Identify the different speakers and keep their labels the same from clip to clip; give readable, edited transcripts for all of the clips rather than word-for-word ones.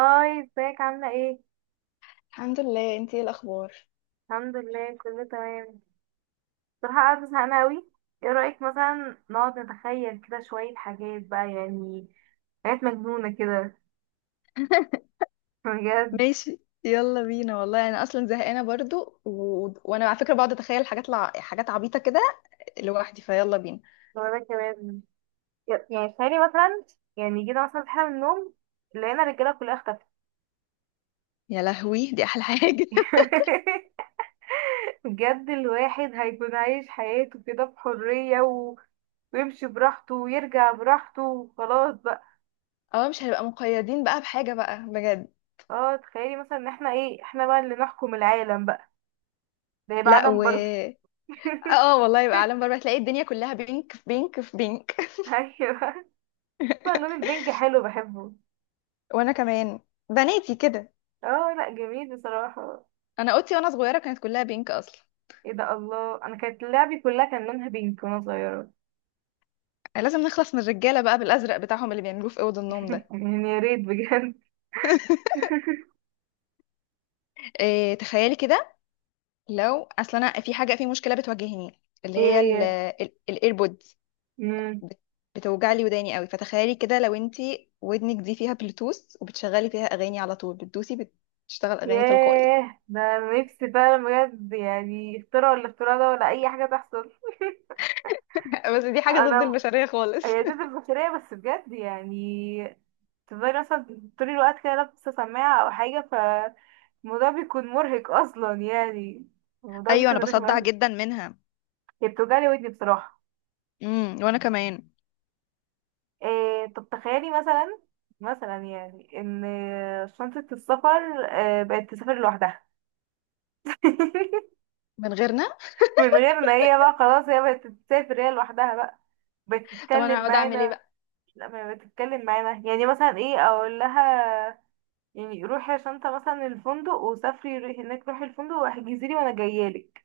Speaker 1: هاي، ازيك؟ عاملة ايه؟
Speaker 2: الحمد لله، انتي ايه الاخبار؟
Speaker 1: الحمد لله، كله تمام. بصراحة قاعدة زهقانة اوي. ايه رأيك مثلا نقعد نتخيل كده شوية حاجات بقى، يعني حاجات مجنونة كده. بجد.
Speaker 2: ماشي. يلا بينا والله، انا اصلا زهقانه برضو، وانا على فكره بقعد اتخيل حاجات حاجات عبيطه كده لوحدي. فيلا بينا.
Speaker 1: وانا كمان يعني تخيلي مثلا، يعني جينا مثلا صحينا من النوم، لقينا الرجالة كلها اختفت.
Speaker 2: يا لهوي، دي احلى حاجه!
Speaker 1: بجد الواحد هيكون عايش حياته كده بحرية ويمشي براحته ويرجع براحته وخلاص بقى.
Speaker 2: اه، مش هنبقى مقيدين بقى بحاجه بقى بجد.
Speaker 1: اه، تخيلي مثلا ان احنا ايه، احنا بقى اللي نحكم العالم بقى. ده هيبقى
Speaker 2: لا
Speaker 1: عالم
Speaker 2: و...
Speaker 1: باربي.
Speaker 2: اه والله، يبقى عالم بره، تلاقي الدنيا كلها بينك في بينك في بينك.
Speaker 1: ايوه. طبعا اللون البينك حلو، بحبه.
Speaker 2: وانا كمان، بناتي كده.
Speaker 1: اه، لا جميل بصراحة.
Speaker 2: انا اوضتي وانا صغيره كانت كلها بينك اصلا.
Speaker 1: ايه ده، الله، انا كانت لعبي كلها كان لونها بينك وانا صغيرة.
Speaker 2: لازم نخلص من الرجاله بقى بالازرق بتاعهم اللي بيعملوه في اوض النوم ده.
Speaker 1: يعني يا ريت بجد.
Speaker 2: إيه، تخيلي كده، لو اصل انا في حاجه، في مشكله بتواجهني اللي
Speaker 1: ايه؟
Speaker 2: هي
Speaker 1: هي.
Speaker 2: الايربودز،
Speaker 1: مم.
Speaker 2: بتوجع لي وداني قوي. فتخيلي كده لو انتي ودنك دي فيها بلوتوث وبتشغلي فيها اغاني على طول، بتدوسي، بتشتغل اغاني تلقائي.
Speaker 1: ياه، ده أنا نفسي فعلا. بجد يعني اختراع ولا اختراع ده ولا اي حاجة تحصل.
Speaker 2: بس دي حاجة ضد
Speaker 1: انا،
Speaker 2: البشرية خالص.
Speaker 1: هي دي البشرية بس بجد يعني. تفضلي مثلا طول الوقت كده لابسة سماعة او حاجة، فالموضوع بيكون مرهق اصلا، يعني الموضوع
Speaker 2: ايوه، انا
Speaker 1: بيكون رخم
Speaker 2: بصدع
Speaker 1: اوي.
Speaker 2: جدا منها.
Speaker 1: هي بتوجعلي ودني بصراحة.
Speaker 2: وانا كمان.
Speaker 1: طب تخيلي مثلا، مثلا يعني ان شنطة السفر بقت تسافر لوحدها.
Speaker 2: من غيرنا.
Speaker 1: من غير ان هي بقى خلاص، هي بقت تسافر هي لوحدها بقى،
Speaker 2: طب انا
Speaker 1: بتتكلم
Speaker 2: هقعد اعمل ايه
Speaker 1: معانا.
Speaker 2: بقى؟
Speaker 1: لا، ما بتتكلم معانا، يعني مثلا ايه اقول لها؟ يعني روحي يا شنطة مثلا الفندق، وسافري، روحي هناك، روحي الفندق واحجزي لي وانا جايالك.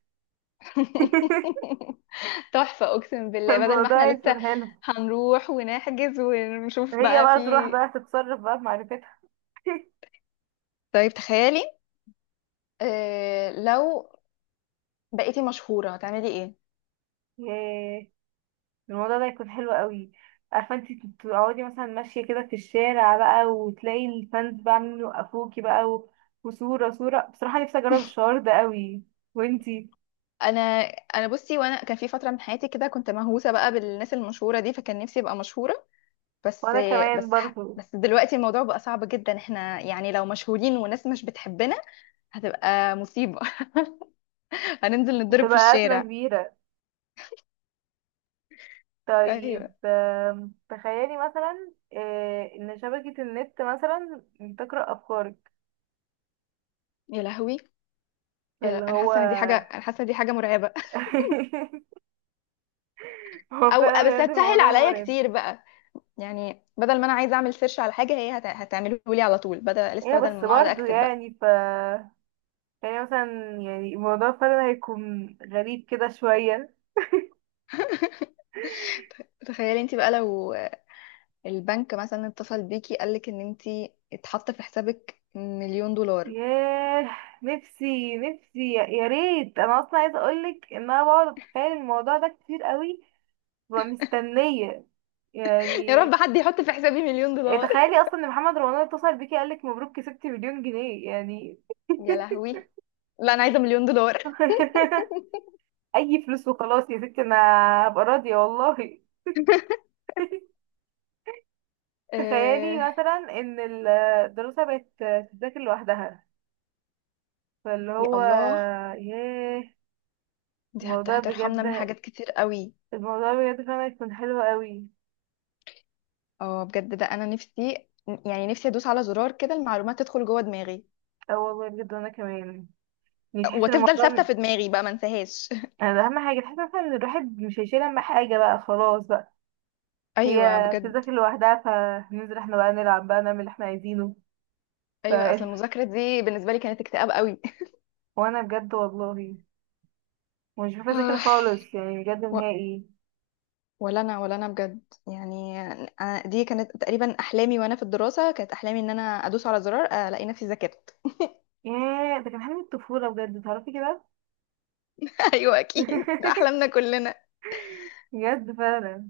Speaker 2: تحفة، اقسم بالله، بدل ما احنا
Speaker 1: الموضوع
Speaker 2: لسه
Speaker 1: يكون حلو.
Speaker 2: هنروح ونحجز ونشوف
Speaker 1: هي
Speaker 2: بقى في.
Speaker 1: بقى تروح بقى تتصرف بقى بمعرفتها.
Speaker 2: طيب تخيلي، لو بقيتي مشهورة هتعملي ايه؟
Speaker 1: ياه. الموضوع ده يكون حلو قوي. عارفه انت، تقعدي مثلا ماشيه كده في الشارع بقى وتلاقي الفانز بقى عاملين يوقفوكي بقى وصوره صوره، بصراحه نفسي اجرب الشعور ده قوي. وانتي؟
Speaker 2: انا انا بصي، وانا كان في فترة من حياتي كده كنت مهووسة بقى بالناس المشهورة دي، فكان نفسي ابقى مشهورة. بس
Speaker 1: وانا كمان
Speaker 2: بس ح-
Speaker 1: برضو.
Speaker 2: بس دلوقتي الموضوع بقى صعب جدا. احنا يعني لو مشهورين وناس مش بتحبنا، هتبقى مصيبة. هننزل نتضرب في
Speaker 1: هتبقى ازمه
Speaker 2: الشارع.
Speaker 1: كبيره. طيب،
Speaker 2: ايوه.
Speaker 1: تخيلي مثلا ان شبكه النت مثلا تقرا افكارك،
Speaker 2: يا لهوي.
Speaker 1: فاللي هو.
Speaker 2: انا حاسة ان دي حاجة مرعبة.
Speaker 1: هو
Speaker 2: او
Speaker 1: فعلا
Speaker 2: بس
Speaker 1: بجد
Speaker 2: هتسهل
Speaker 1: الموضوع
Speaker 2: عليا
Speaker 1: مرعب.
Speaker 2: كتير بقى. يعني بدل ما انا عايزة اعمل سيرش على حاجة، هي هتعمله لي على طول، بدل
Speaker 1: ايه
Speaker 2: لسه بدل
Speaker 1: بس
Speaker 2: ما اقعد
Speaker 1: برضو
Speaker 2: اكتب بقى.
Speaker 1: يعني ف، يعني مثلا يعني موضوع فعلا هيكون غريب كده شوية.
Speaker 2: تخيلي انت بقى لو البنك مثلا اتصل بيكي قالك ان انتي اتحط في حسابك مليون دولار.
Speaker 1: ياه، نفسي نفسي يا ريت، انا اصلا عايزه اقولك ان انا بقعد اتخيل الموضوع ده كتير قوي. ببقى مستنيه،
Speaker 2: يا
Speaker 1: يعني.
Speaker 2: رب حد يحط في حسابي مليون دولار.
Speaker 1: تخيلي اصلا ان محمد رمضان اتصل بيكي قالك مبروك، كسبتي مليون جنيه يعني.
Speaker 2: يا لهوي. لا، انا عايزه مليون دولار.
Speaker 1: اي فلوس وخلاص يا ستي. انا هبقى راضيه والله.
Speaker 2: آه.
Speaker 1: تخيلي مثلا ان الدراسه بقت تذاكر لوحدها، فاللي
Speaker 2: يا
Speaker 1: هو،
Speaker 2: الله،
Speaker 1: ياه.
Speaker 2: دي
Speaker 1: الموضوع
Speaker 2: هترحمنا من
Speaker 1: بجد.
Speaker 2: حاجات كتير قوي.
Speaker 1: الموضوع بجد فعلا يكون حلو قوي.
Speaker 2: اه بجد، ده انا نفسي. يعني نفسي ادوس على زرار كده، المعلومات تدخل جوه دماغي
Speaker 1: اه والله بجد. وانا كمان، يعني تحس ان
Speaker 2: وتفضل
Speaker 1: الموضوع
Speaker 2: ثابته في دماغي بقى ما انساهاش.
Speaker 1: يعني اهم حاجه تحس مثلا ان الواحد مش هيشيل هم حاجه بقى خلاص بقى.
Speaker 2: ايوه
Speaker 1: هي
Speaker 2: بجد.
Speaker 1: بتذاكر لوحدها، فننزل احنا بقى نلعب بقى نعمل اللي احنا عايزينه. ف
Speaker 2: ايوه، اصل المذاكره دي بالنسبه لي كانت اكتئاب قوي.
Speaker 1: وانا بجد والله، مش بحب اذاكر خالص، يعني بجد
Speaker 2: آه.
Speaker 1: نهائي.
Speaker 2: ولا انا، ولا انا بجد. يعني أنا دي كانت تقريبا احلامي، وانا في الدراسه كانت احلامي ان انا ادوس على زرار، الاقي نفسي ذاكرت.
Speaker 1: ياه، ده كان حلم الطفوله بجد، تعرفي كده.
Speaker 2: ايوه اكيد، ده احلامنا كلنا.
Speaker 1: بجد فعلا.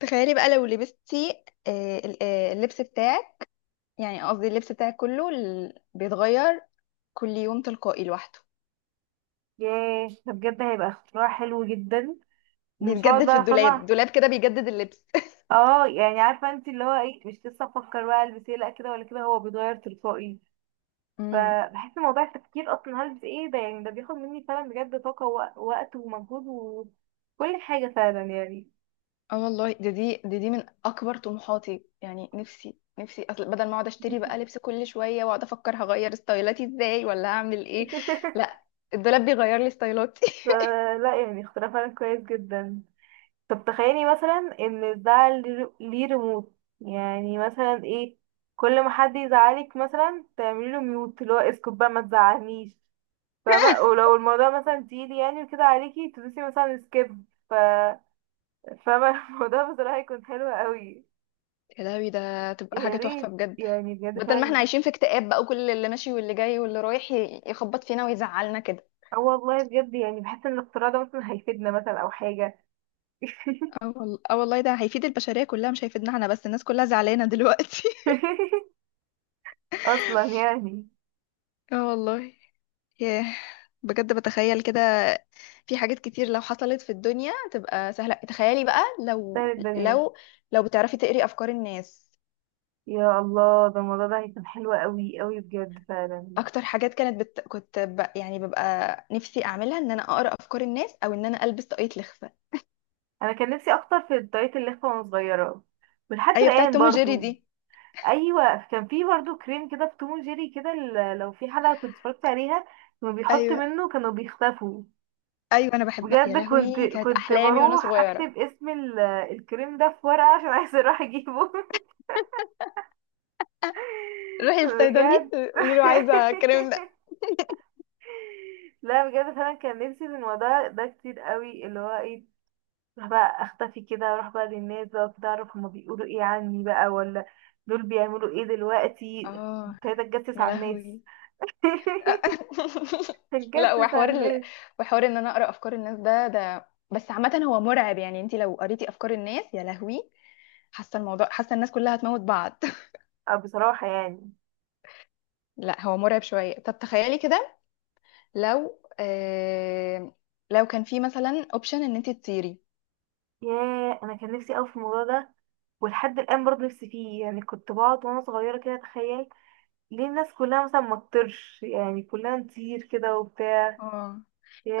Speaker 2: تخيلي بقى لو لبستي اللبس بتاعك، يعني قصدي اللبس بتاعك كله بيتغير كل يوم تلقائي لوحده،
Speaker 1: ياه، ده بجد هيبقى اختراع حلو جدا. ومش هقعد
Speaker 2: بيتجدد في
Speaker 1: بقى
Speaker 2: الدولاب،
Speaker 1: فاهمة.
Speaker 2: دولاب كده بيجدد اللبس.
Speaker 1: اه، يعني عارفه انت، اللي هو ايه، مش لسه افكر بقى البس ايه، لا كده ولا كده، هو بيتغير تلقائي. فبحس ان موضوع التفكير اصلا هلبس ايه ده، يعني ده بياخد مني فعلا بجد طاقه ووقت ومجهود، وكل حاجه فعلا، يعني.
Speaker 2: اه والله، ده دي ده دي من اكبر طموحاتي. يعني نفسي اصل بدل ما اقعد اشتري بقى لبس كل شويه واقعد افكر هغير ستايلاتي ازاي ولا هعمل ايه. لا، الدولاب بيغير لي ستايلاتي.
Speaker 1: فلا يعني اختراع فعلا كويس جدا. طب تخيلي مثلا ان ده ليه ريموت، يعني مثلا ايه، كل ما حد يزعلك مثلا تعملي له ميوت، اللي هو اسكت بقى ما تزعلنيش، فاهمة؟ ولو الموضوع مثلا تقيل يعني وكده عليكي تدوسي مثلا سكيب، ف، فاهمة؟ الموضوع بصراحة هيكون حلو قوي.
Speaker 2: يا لهوي، ده تبقى
Speaker 1: يا
Speaker 2: حاجه تحفه
Speaker 1: ريت
Speaker 2: بجد.
Speaker 1: يعني بجد
Speaker 2: بدل ما احنا
Speaker 1: فعلا.
Speaker 2: عايشين في اكتئاب بقى، وكل اللي ماشي واللي جاي واللي رايح يخبط فينا ويزعلنا كده.
Speaker 1: اه والله بجد، يعني بحس ان الاختراع ده مثلا هيفيدنا، مثلا او حاجة.
Speaker 2: اه والله، ده هيفيد البشريه كلها، مش هيفيدنا احنا بس. الناس كلها زعلانه دلوقتي.
Speaker 1: اصلا يعني.
Speaker 2: اه والله. ياه. بجد بتخيل كده، في حاجات كتير لو حصلت في الدنيا تبقى سهلة. تخيلي بقى
Speaker 1: سهل
Speaker 2: لو
Speaker 1: الدنيا.
Speaker 2: لو بتعرفي تقري أفكار الناس.
Speaker 1: يا الله، ده الموضوع ده هيكون حلو قوي قوي بجد فعلا.
Speaker 2: أكتر حاجات كانت يعني ببقى نفسي أعملها، إن أنا أقرأ أفكار الناس أو إن أنا ألبس طاقية لخفة.
Speaker 1: انا كان نفسي اكتر في الدايت، اللي وانا صغيرة. ولحد
Speaker 2: أيوة، بتاعت
Speaker 1: الان
Speaker 2: توم وجيري
Speaker 1: برضو،
Speaker 2: دي.
Speaker 1: ايوه، كان في برضو كريم كده في توم جيري كده، لو في حلقه كنت اتفرجت عليها، كانوا بيحط
Speaker 2: أيوة،
Speaker 1: منه، كانوا بيختفوا.
Speaker 2: أيوة، أنا بحبها. يا
Speaker 1: بجد كنت
Speaker 2: لهوي، كانت
Speaker 1: كنت
Speaker 2: أحلامي وأنا
Speaker 1: بروح
Speaker 2: صغيرة.
Speaker 1: اكتب اسم الكريم ده في ورقه عشان عايزه اروح اجيبه.
Speaker 2: روحي للصيدلي،
Speaker 1: بجد.
Speaker 2: قولي له عايزة الكلام ده.
Speaker 1: لا بجد فعلا، كان نفسي في الموضوع ده كتير قوي، اللي هو ايه، اروح بقى اختفي كده، اروح بقى للناس بقى كده، اعرف هما بيقولوا ايه عني بقى، ولا دول بيعملوا ايه دلوقتي.
Speaker 2: آه.
Speaker 1: ابتديت اتجسس
Speaker 2: يا
Speaker 1: على الناس.
Speaker 2: لهوي. لا،
Speaker 1: تتجسس على الناس.
Speaker 2: وحوار ان انا اقرا افكار الناس ده بس عامه هو مرعب. يعني انت لو قريتي افكار الناس، يا لهوي، حاسه الموضوع حاسه الناس كلها هتموت بعض.
Speaker 1: اه بصراحة يعني.
Speaker 2: لا، هو مرعب شويه. طب تخيلي كده، لو آه... لو كان في مثلا اوبشن ان انت تطيري.
Speaker 1: ياه، انا كان نفسي اوي في الموضوع ده، ولحد الان برضه نفسي فيه، يعني كنت بقعد وانا صغيرة كده اتخيل ليه الناس كلها مثلا ما تطيرش، يعني كلها نطير كده وبتاع.
Speaker 2: اه،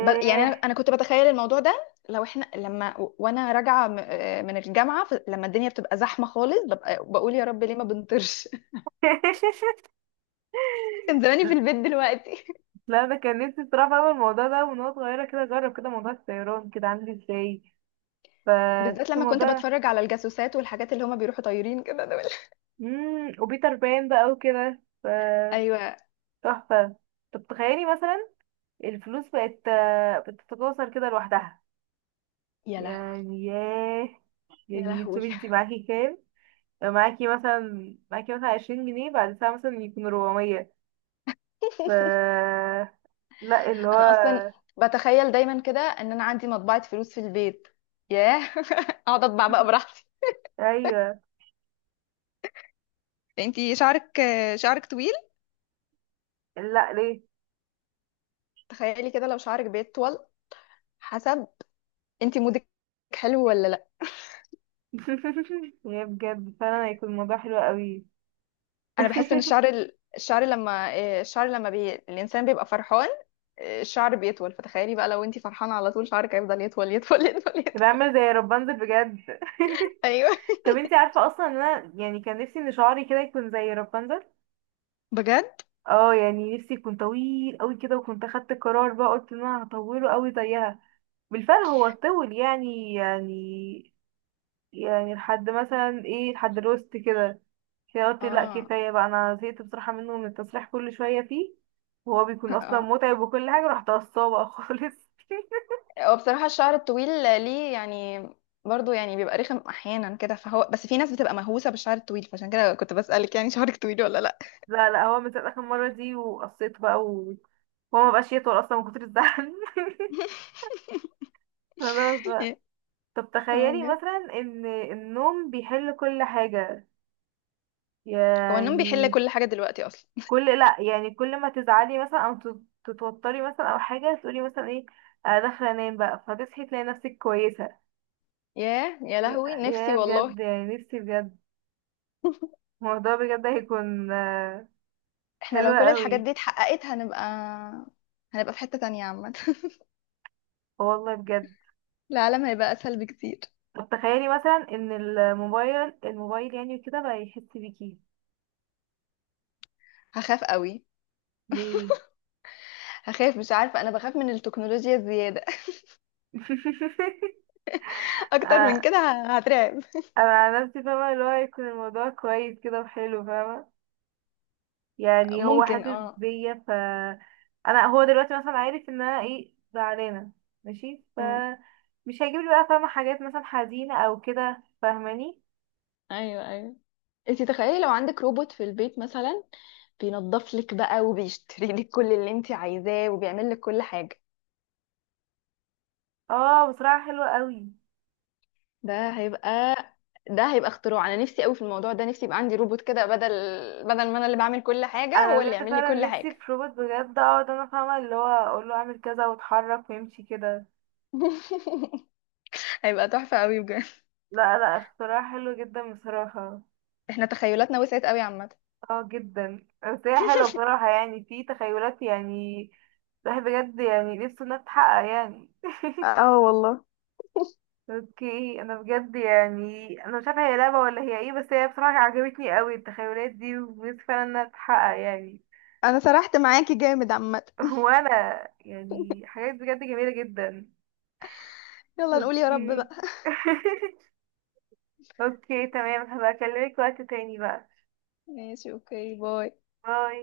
Speaker 2: يعني انا كنت بتخيل الموضوع ده، لو احنا لما وانا راجعه من الجامعه، لما الدنيا بتبقى زحمه خالص، ببقى بقول يا رب ليه ما بنطرش. كان زماني في البيت دلوقتي.
Speaker 1: لا انا كان نفسي بصراحة اعمل الموضوع ده من وانا صغيرة كده، اجرب كده موضوع الطيران كده عامل ازاي.
Speaker 2: بالذات
Speaker 1: فتحس
Speaker 2: لما كنت
Speaker 1: الموضوع.
Speaker 2: بتفرج على الجاسوسات والحاجات اللي هما بيروحوا طايرين كده دول.
Speaker 1: وبيتر بان بقى وكده ف
Speaker 2: ايوه.
Speaker 1: تحفة. طب تخيلي مثلا الفلوس بقت بتتكاثر كده لوحدها،
Speaker 2: يا لهوي،
Speaker 1: يعني. ياه،
Speaker 2: يا
Speaker 1: يعني
Speaker 2: لهوي.
Speaker 1: شوفي انت معاكي كام، معاكي مثلا 20 جنيه، بعد ساعة مثلا يكون 400. ف، لا اللي
Speaker 2: انا اصلا
Speaker 1: هو.
Speaker 2: بتخيل دايما كده ان انا عندي مطبعة فلوس في البيت. ياه. اقعد اطبع بقى براحتي.
Speaker 1: ايوه.
Speaker 2: انتي شعرك طويل.
Speaker 1: لا ليه؟
Speaker 2: تخيلي كده لو شعرك بيطول حسب انت مودك، حلو ولا لا.
Speaker 1: يا بجد فعلا هيكون الموضوع حلو قوي.
Speaker 2: انا بحس ان الشعر، ال- الشعر لما إيه، الشعر لما بي... الانسان بيبقى فرحان، الشعر بيطول. فتخيلي بقى لو انت فرحانة على طول شعرك هيفضل يطول يطول يطول
Speaker 1: يبقى
Speaker 2: يطول.
Speaker 1: عامل زي رابنزل بجد.
Speaker 2: ايوه
Speaker 1: طب انت عارفة اصلا ان انا، يعني كان نفسي ان شعري كده يكون زي رابنزل.
Speaker 2: بجد.
Speaker 1: اه، يعني نفسي يكون طويل قوي كده، وكنت اخدت قرار بقى، قلت ان انا هطوله قوي زيها. بالفعل هو طول، يعني لحد مثلا ايه، لحد الوسط كده. كده قلت لا
Speaker 2: اه.
Speaker 1: كفاية بقى، انا زهقت بصراحة منه، من التصريح كل شوية فيه، وهو بيكون اصلا
Speaker 2: اه،
Speaker 1: متعب وكل حاجة، رحت قصاه بقى خالص.
Speaker 2: هو بصراحة الشعر الطويل، ليه يعني برضو يعني بيبقى رخم احيانا كده. فهو بس في ناس بتبقى مهووسة بالشعر الطويل، فعشان كده كنت بسألك يعني، شعرك طويل ولا لا.
Speaker 1: لا لا، هو من ساعة اخر مرة دي وقصيت بقى وهو مبقاش يطول اصلا من كتر الزعل. خلاص بقى. طب
Speaker 2: اه
Speaker 1: تخيلي
Speaker 2: بجد.
Speaker 1: مثلا ان النوم بيحل كل حاجة،
Speaker 2: هو النوم بيحل
Speaker 1: يعني
Speaker 2: كل حاجة دلوقتي اصلا.
Speaker 1: كل، لا يعني كل ما تزعلي مثلا او تتوتري مثلا او حاجة تقولي مثلا ايه، انا داخلة انام بقى، فهتصحي تلاقي نفسك كويسة.
Speaker 2: ياه، يا لهوي، نفسي
Speaker 1: يا
Speaker 2: والله.
Speaker 1: بجد يعني نفسي بجد. الموضوع بجد هيكون
Speaker 2: احنا
Speaker 1: حلو
Speaker 2: لو كل الحاجات
Speaker 1: قوي.
Speaker 2: دي اتحققت، هنبقى في حتة تانية عامة.
Speaker 1: آه والله بجد.
Speaker 2: العالم هيبقى اسهل بكتير.
Speaker 1: طب تخيلي مثلا ان الموبايل يعني كده بقى يحس بيكي.
Speaker 2: هخاف قوي.
Speaker 1: ليه؟
Speaker 2: هخاف، مش عارفة، انا بخاف من التكنولوجيا الزيادة. اكتر من
Speaker 1: آه،
Speaker 2: كده هترعب.
Speaker 1: انا على نفسي فاهمه، اللي هو يكون الموضوع كويس كده وحلو، فاهمه، يعني هو
Speaker 2: ممكن
Speaker 1: حاسس
Speaker 2: اه.
Speaker 1: بيا. ف انا، هو دلوقتي مثلا عارف ان انا ايه زعلانه، ماشي، ف مش هيجيب لي بقى فاهمه حاجات مثلا حزينه او كده، فاهماني؟
Speaker 2: ايوه، ايوه. انت تخيلي لو عندك روبوت في البيت مثلا، بينظف لك بقى وبيشتري لك كل اللي انت عايزاه وبيعمل لك كل حاجه.
Speaker 1: اه بصراحه حلوه قوي.
Speaker 2: ده هيبقى ده هيبقى اختراع. انا نفسي قوي في الموضوع ده. نفسي يبقى عندي روبوت كده، بدل ما انا اللي بعمل كل حاجه،
Speaker 1: انا
Speaker 2: هو اللي
Speaker 1: بجد
Speaker 2: يعمل لي كل
Speaker 1: فعلا نفسي
Speaker 2: حاجه.
Speaker 1: في روبوت، بجد اقعد انا فاهمه اللي هو اقول له اعمل كذا واتحرك ويمشي كده.
Speaker 2: هيبقى تحفه قوي بجد.
Speaker 1: لا لا، اختراع حلو جدا بصراحه.
Speaker 2: احنا تخيلاتنا وسعت قوي عامه.
Speaker 1: اه جدا، بس هي حلوه بصراحه يعني، في تخيلات يعني الواحد بجد يعني نفسه انها تتحقق يعني.
Speaker 2: اه والله.
Speaker 1: اوكي، انا بجد يعني انا مش عارفه هي لعبه ولا هي ايه، بس هي بصراحه عجبتني قوي التخيلات دي، ونفسي فعلا انها تتحقق، يعني.
Speaker 2: انا سرحت معاكي جامد عامه.
Speaker 1: وانا. يعني حاجات بجد جميله جدا.
Speaker 2: يلا نقول يا رب بقى.
Speaker 1: اوكي. اوكي تمام، هبقى اكلمك وقت تاني بقى.
Speaker 2: ماشي، اوكي، باي.
Speaker 1: باي.